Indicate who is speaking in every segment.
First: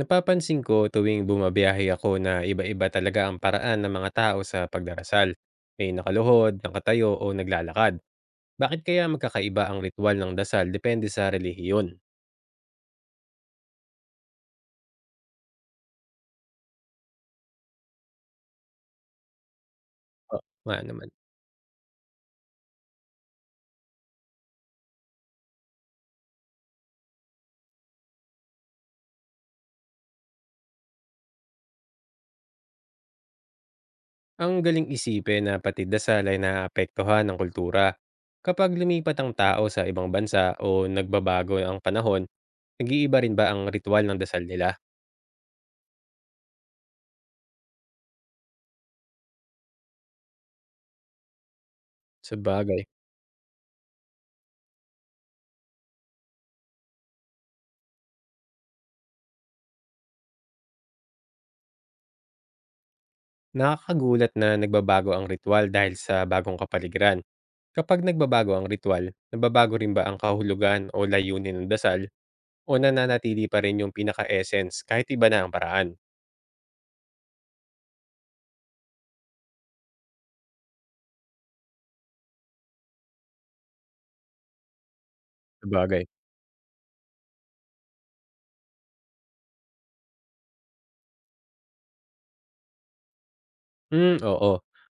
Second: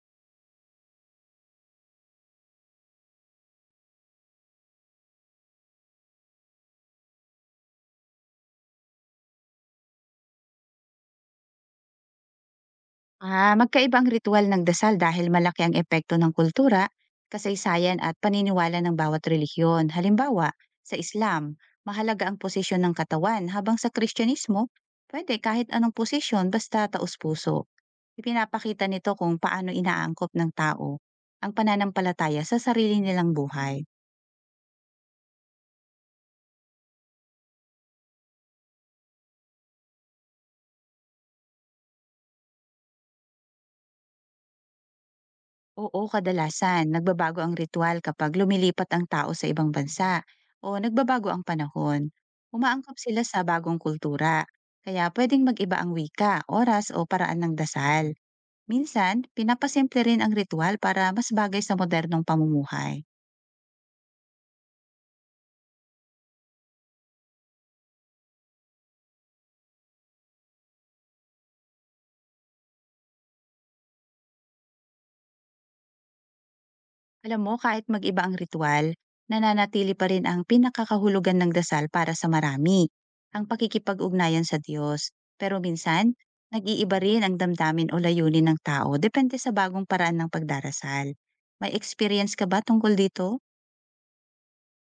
Speaker 1: Napapansin ko tuwing bumabiyahe ako na iba-iba talaga ang paraan ng mga tao sa pagdarasal. May nakaluhod, nakatayo o naglalakad. Bakit kaya magkakaiba ang ritual ng dasal depende sa relihiyon?
Speaker 2: Magkaiba ang ritual ng dasal dahil malaki ang epekto ng kultura, kasaysayan at paniniwala ng bawat relihiyon.
Speaker 1: O-
Speaker 2: Halimbawa,
Speaker 1: nga
Speaker 2: sa
Speaker 1: naman.
Speaker 2: Islam, mahalaga ang posisyon ng katawan habang sa Kristyanismo, pwede kahit anong posisyon basta taus-puso. Ipinapakita nito kung paano inaangkop ng tao ang pananampalataya sa sarili nilang buhay.
Speaker 1: Ang galing isipin na pati dasal ay naapektuhan ng kultura. Kapag lumipat ang tao sa ibang bansa o nagbabago ang panahon, nag-iiba rin ba ang ritual ng dasal nila?
Speaker 2: Oo, kadalasan nagbabago ang ritual kapag lumilipat ang tao sa ibang bansa o nagbabago ang panahon.
Speaker 1: Sa bagay,
Speaker 2: Umaangkop sila sa bagong kultura, kaya pwedeng mag-iba ang wika, oras o paraan ng dasal. Minsan, pinapasimple rin ang ritual para mas bagay sa modernong pamumuhay.
Speaker 1: nakakagulat na nagbabago ang ritual dahil sa bagong kapaligiran. Kapag nagbabago ang ritual, nababago rin ba ang kahulugan o layunin ng dasal o nananatili pa rin yung pinaka-essence kahit iba na ang paraan?
Speaker 2: Alam mo, kahit mag-iba ang ritual, nananatili pa rin ang pinakakahulugan ng dasal para sa marami, ang pakikipag-ugnayan sa Diyos. Pero minsan,
Speaker 1: Sabagay.
Speaker 2: nag-iiba rin ang damdamin o layunin ng tao depende sa bagong paraan ng pagdarasal. May experience ka ba tungkol dito?
Speaker 1: Oo.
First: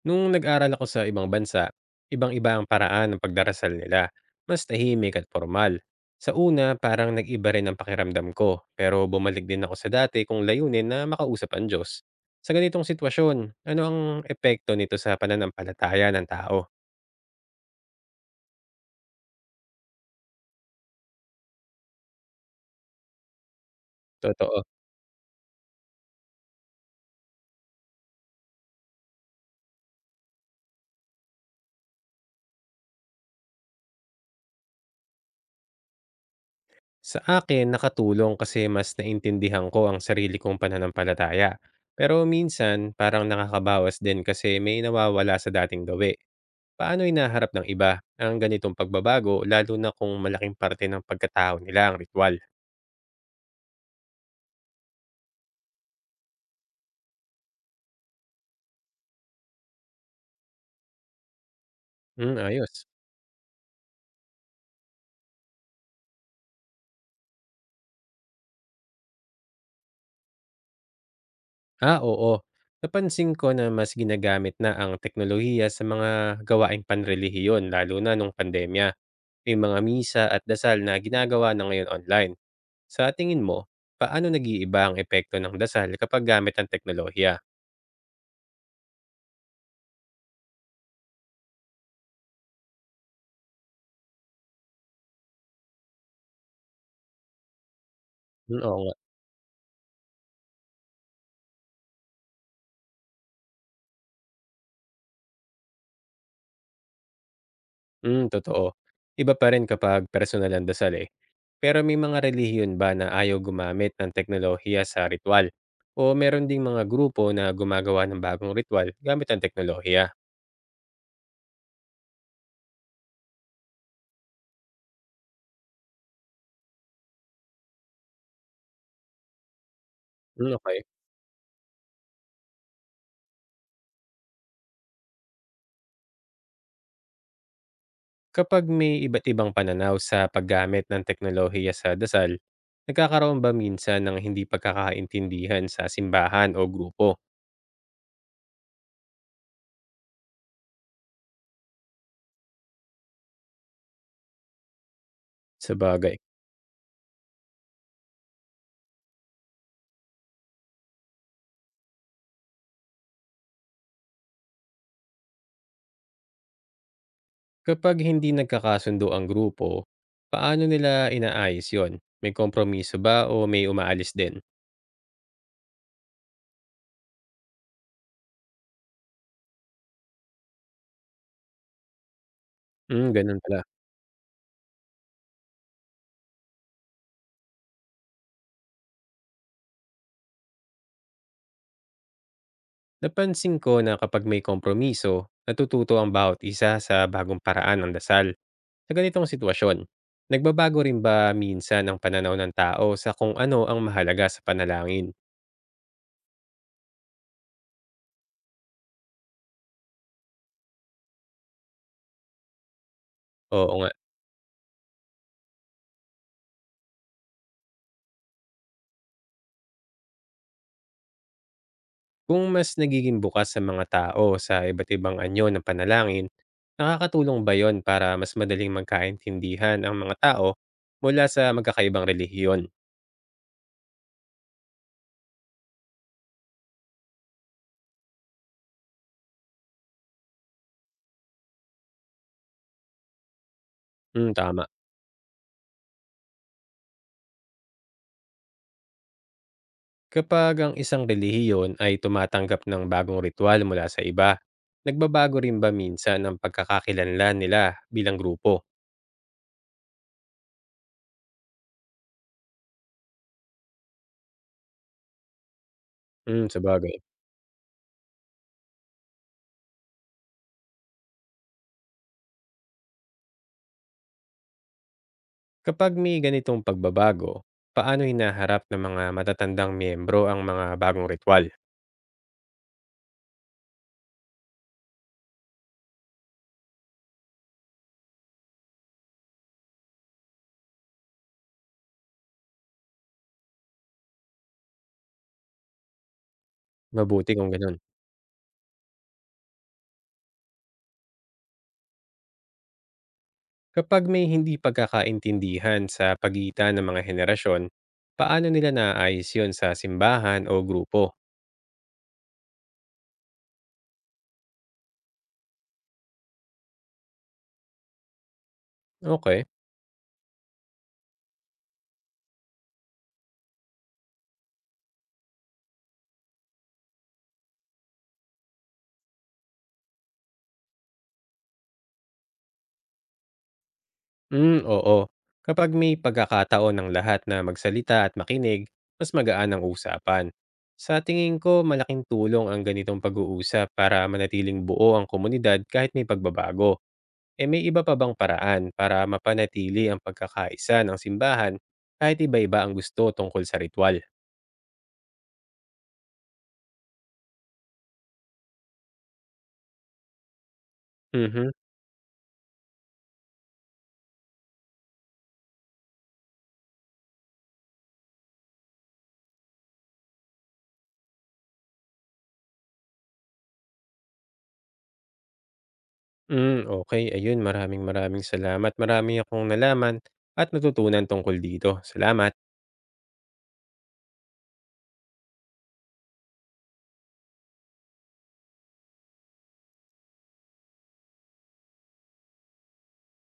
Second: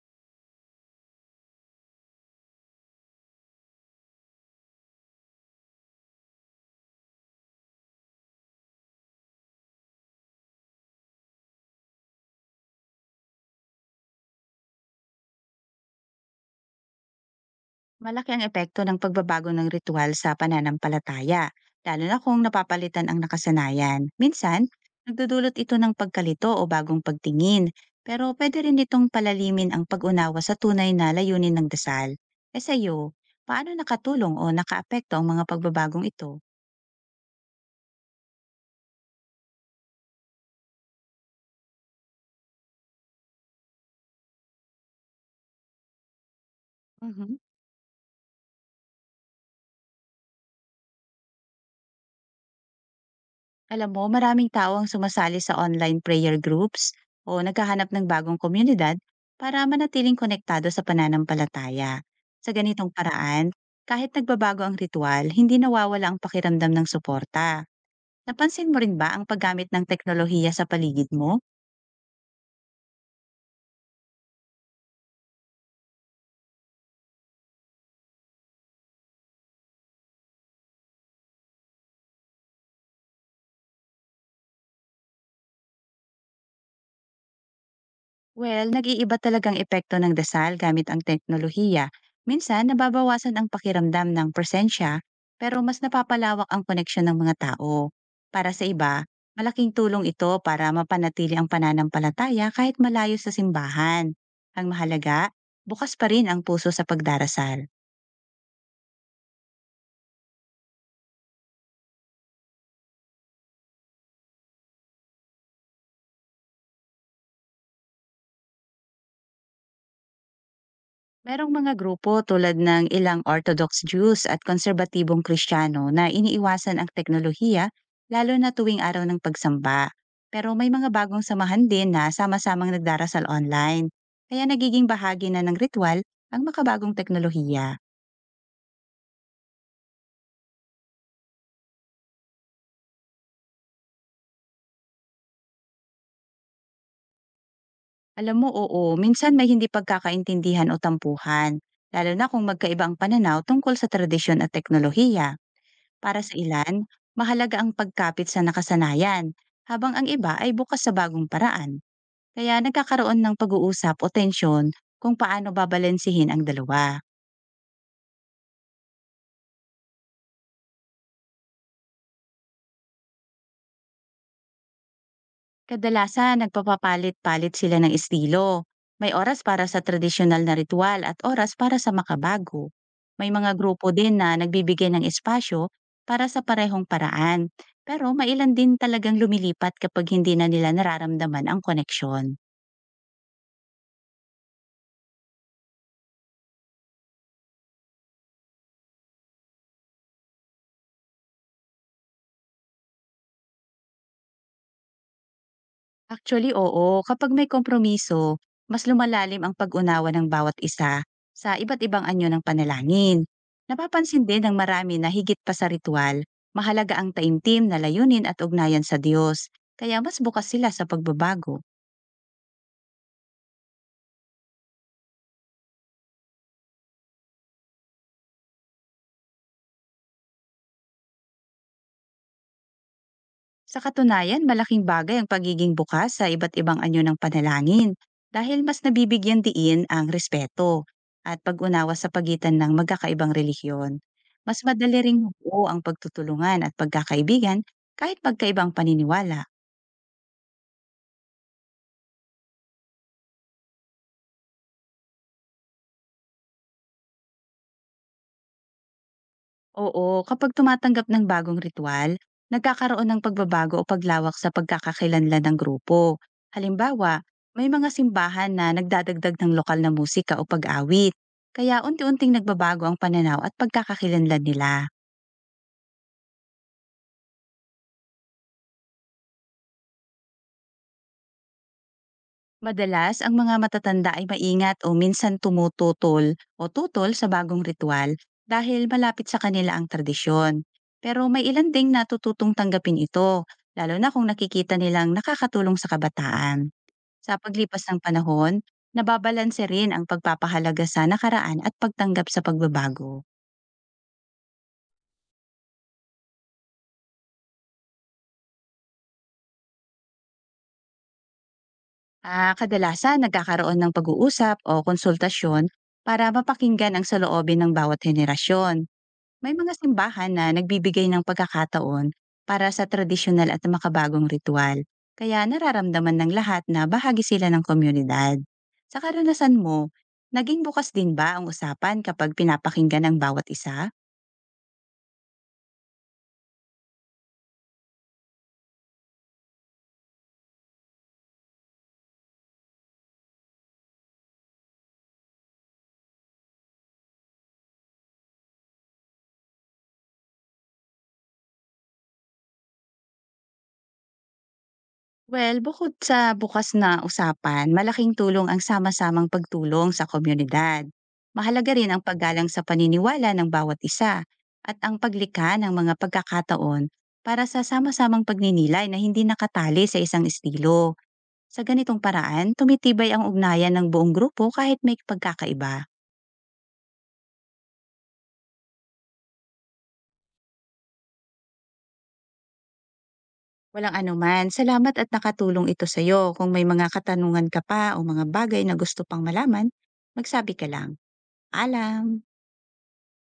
Speaker 1: Nung nag-aral ako sa ibang bansa, ibang-iba ang paraan ng pagdarasal nila. Mas tahimik at formal. Sa una, parang nag-iba rin ang pakiramdam ko, pero bumalik din ako sa dati kung layunin na makausap ang Diyos. Sa ganitong sitwasyon, ano ang epekto nito sa pananampalataya ng tao?
Speaker 2: Malaki ang epekto ng pagbabago ng ritual sa pananampalataya, lalo na kung napapalitan ang nakasanayan.
Speaker 1: Totoo.
Speaker 2: Minsan, nagdudulot ito ng pagkalito o bagong pagtingin, pero pwede rin itong palalimin ang pag-unawa sa tunay na layunin ng dasal. E sa paano nakatulong o nakaapekto ang mga pagbabagong ito?
Speaker 1: Sa akin, nakatulong kasi mas naintindihan ko ang sarili kong pananampalataya. Pero minsan, parang nakakabawas din kasi may nawawala sa dating gawi. Paano
Speaker 2: Mhm.
Speaker 1: inaharap ng iba ang ganitong pagbabago lalo na kung malaking parte ng pagkatao nila ang ritual?
Speaker 2: Alam mo, maraming tao ang sumasali sa online prayer groups o naghahanap ng bagong komunidad para manatiling konektado sa pananampalataya.
Speaker 1: Hmm,
Speaker 2: Sa
Speaker 1: ayos.
Speaker 2: ganitong paraan, kahit nagbabago ang ritual, hindi nawawala ang pakiramdam ng suporta. Napansin mo rin ba ang paggamit ng teknolohiya sa paligid mo?
Speaker 1: Ah, oo. Napansin ko na mas ginagamit na ang teknolohiya sa mga gawaing panrelihiyon lalo na nung pandemya. May mga misa at dasal na ginagawa na ngayon online. Sa tingin mo, paano nag-iiba ang epekto ng dasal kapag gamit ang teknolohiya?
Speaker 2: Well, nag-iiba talagang epekto ng dasal gamit ang teknolohiya. Minsan, nababawasan ang pakiramdam ng presensya, pero mas napapalawak ang koneksyon ng mga tao. Para
Speaker 1: Hmm,
Speaker 2: sa
Speaker 1: oo nga.
Speaker 2: iba, malaking tulong ito para mapanatili ang pananampalataya kahit malayo sa simbahan. Ang mahalaga, bukas pa rin ang puso sa pagdarasal.
Speaker 1: Hmm, totoo. Iba pa rin kapag personal ang dasal eh. Pero may mga relihiyon ba na ayaw gumamit ng teknolohiya sa ritual? O meron ding mga grupo na gumagawa ng bagong ritual gamit ang teknolohiya?
Speaker 2: Merong mga grupo tulad ng ilang Orthodox Jews at konserbatibong Kristiyano na iniiwasan ang teknolohiya lalo na tuwing araw ng pagsamba.
Speaker 1: Hmm,
Speaker 2: Pero may
Speaker 1: okay.
Speaker 2: mga bagong samahan din na sama-samang nagdarasal online. Kaya nagiging bahagi na ng ritual ang makabagong teknolohiya.
Speaker 1: Kapag may iba't ibang pananaw sa paggamit ng teknolohiya sa dasal, nagkakaroon ba minsan ng hindi pagkakaintindihan sa simbahan o grupo?
Speaker 2: Alam mo, oo, minsan may hindi pagkakaintindihan o tampuhan, lalo na kung magkaiba ang pananaw tungkol sa tradisyon at teknolohiya.
Speaker 1: Sa bagay.
Speaker 2: Para sa ilan, mahalaga ang pagkapit sa nakasanayan, habang ang iba ay bukas sa bagong paraan. Kaya nagkakaroon ng pag-uusap o tensyon kung paano babalansihin ang dalawa.
Speaker 1: Kapag hindi nagkakasundo ang grupo, paano nila inaayos yon? May kompromiso ba o may umaalis din?
Speaker 2: Kadalasan, nagpapapalit-palit sila ng estilo. May oras para sa tradisyonal na ritual at oras para sa makabago.
Speaker 1: Hmm,
Speaker 2: May
Speaker 1: ganun
Speaker 2: mga
Speaker 1: pala.
Speaker 2: grupo din na nagbibigay ng espasyo para sa parehong paraan. Pero mailan din talagang lumilipat kapag hindi na nila nararamdaman ang koneksyon.
Speaker 1: Napansin ko na kapag may kompromiso, natututo ang bawat isa sa bagong paraan ng dasal sa ganitong sitwasyon. Nagbabago rin ba minsan ang pananaw ng tao sa kung ano ang mahalaga sa panalangin?
Speaker 2: Actually, oo. Kapag may kompromiso, mas lumalalim ang pag-unawa ng bawat isa sa iba't ibang anyo ng panalangin.
Speaker 1: Oo nga.
Speaker 2: Napapansin din ng marami na higit pa sa ritual, mahalaga ang taimtim na layunin at ugnayan sa Diyos, kaya mas bukas sila sa pagbabago.
Speaker 1: Kung mas nagiging bukas sa mga tao sa iba't ibang anyo ng panalangin, nakakatulong ba yon para mas madaling magkaintindihan ang mga tao mula sa magkakaibang relihiyon?
Speaker 2: Sa katunayan, malaking bagay ang pagiging bukas sa iba't ibang anyo ng panalangin dahil mas nabibigyan diin ang respeto at pag-unawa sa pagitan ng magkakaibang relihiyon.
Speaker 1: Hmm,
Speaker 2: Mas
Speaker 1: tama.
Speaker 2: madali ring buo ang pagtutulungan at pagkakaibigan kahit magkaibang paniniwala.
Speaker 1: Kapag ang isang relihiyon ay tumatanggap ng bagong ritual mula sa iba, nagbabago rin ba minsan ang pagkakakilanlan nila bilang grupo?
Speaker 2: Oo, kapag tumatanggap ng bagong ritual, nagkakaroon ng pagbabago o paglawak sa pagkakakilanlan ng grupo.
Speaker 1: Hmm, sabagay.
Speaker 2: Halimbawa, may mga simbahan na nagdadagdag ng lokal na musika o pag-awit, kaya unti-unting nagbabago ang pananaw at pagkakakilanlan nila.
Speaker 1: Kapag may ganitong pagbabago, paano hinaharap ng mga matatandang miyembro ang mga bagong ritual?
Speaker 2: Madalas, ang mga matatanda ay maingat o minsan tumututol o tutol sa bagong ritual dahil malapit sa kanila ang tradisyon. Pero may ilan ding natututong tanggapin ito, lalo na kung nakikita nilang nakakatulong sa kabataan.
Speaker 1: Mabuti
Speaker 2: Sa
Speaker 1: kung ganun.
Speaker 2: paglipas ng panahon, nababalanse rin ang pagpapahalaga sa nakaraan at pagtanggap sa pagbabago.
Speaker 1: Kapag may hindi pagkakaintindihan sa pagitan ng mga henerasyon, paano nila naaayos yun sa simbahan o grupo?
Speaker 2: Kadalasan nagkakaroon ng pag-uusap o konsultasyon para mapakinggan ang saloobin ng bawat henerasyon.
Speaker 1: Okay.
Speaker 2: May mga simbahan na nagbibigay ng pagkakataon para sa tradisyonal at makabagong ritual. Kaya nararamdaman ng lahat na bahagi sila ng komunidad. Sa karanasan mo, naging bukas din ba ang usapan kapag pinapakinggan ang bawat isa?
Speaker 1: Mm, oo. Kapag may pagkakataon ng lahat na magsalita at makinig, mas magaan ang usapan. Sa tingin ko, malaking tulong ang ganitong pag-uusap para manatiling buo ang komunidad kahit may pagbabago. E may iba pa bang paraan para mapanatili ang pagkakaisa ng simbahan kahit iba-iba ang gusto tungkol sa ritual?
Speaker 2: Well, bukod sa bukas na usapan, malaking tulong ang sama-samang pagtulong sa komunidad.
Speaker 1: Mhm.
Speaker 2: Mahalaga rin ang paggalang sa paniniwala ng bawat isa at ang paglikha ng mga pagkakataon para sa sama-samang pagninilay na hindi nakatali sa isang estilo. Sa ganitong paraan, tumitibay ang ugnayan ng buong grupo kahit may pagkakaiba.
Speaker 1: Hmm, okay. Ayun, maraming maraming salamat. Marami akong nalaman at natutunan tungkol dito. Salamat.
Speaker 2: Walang anuman, salamat at nakatulong ito sa iyo. Kung may mga katanungan ka pa o mga bagay na gusto pang malaman, magsabi ka lang. Alam!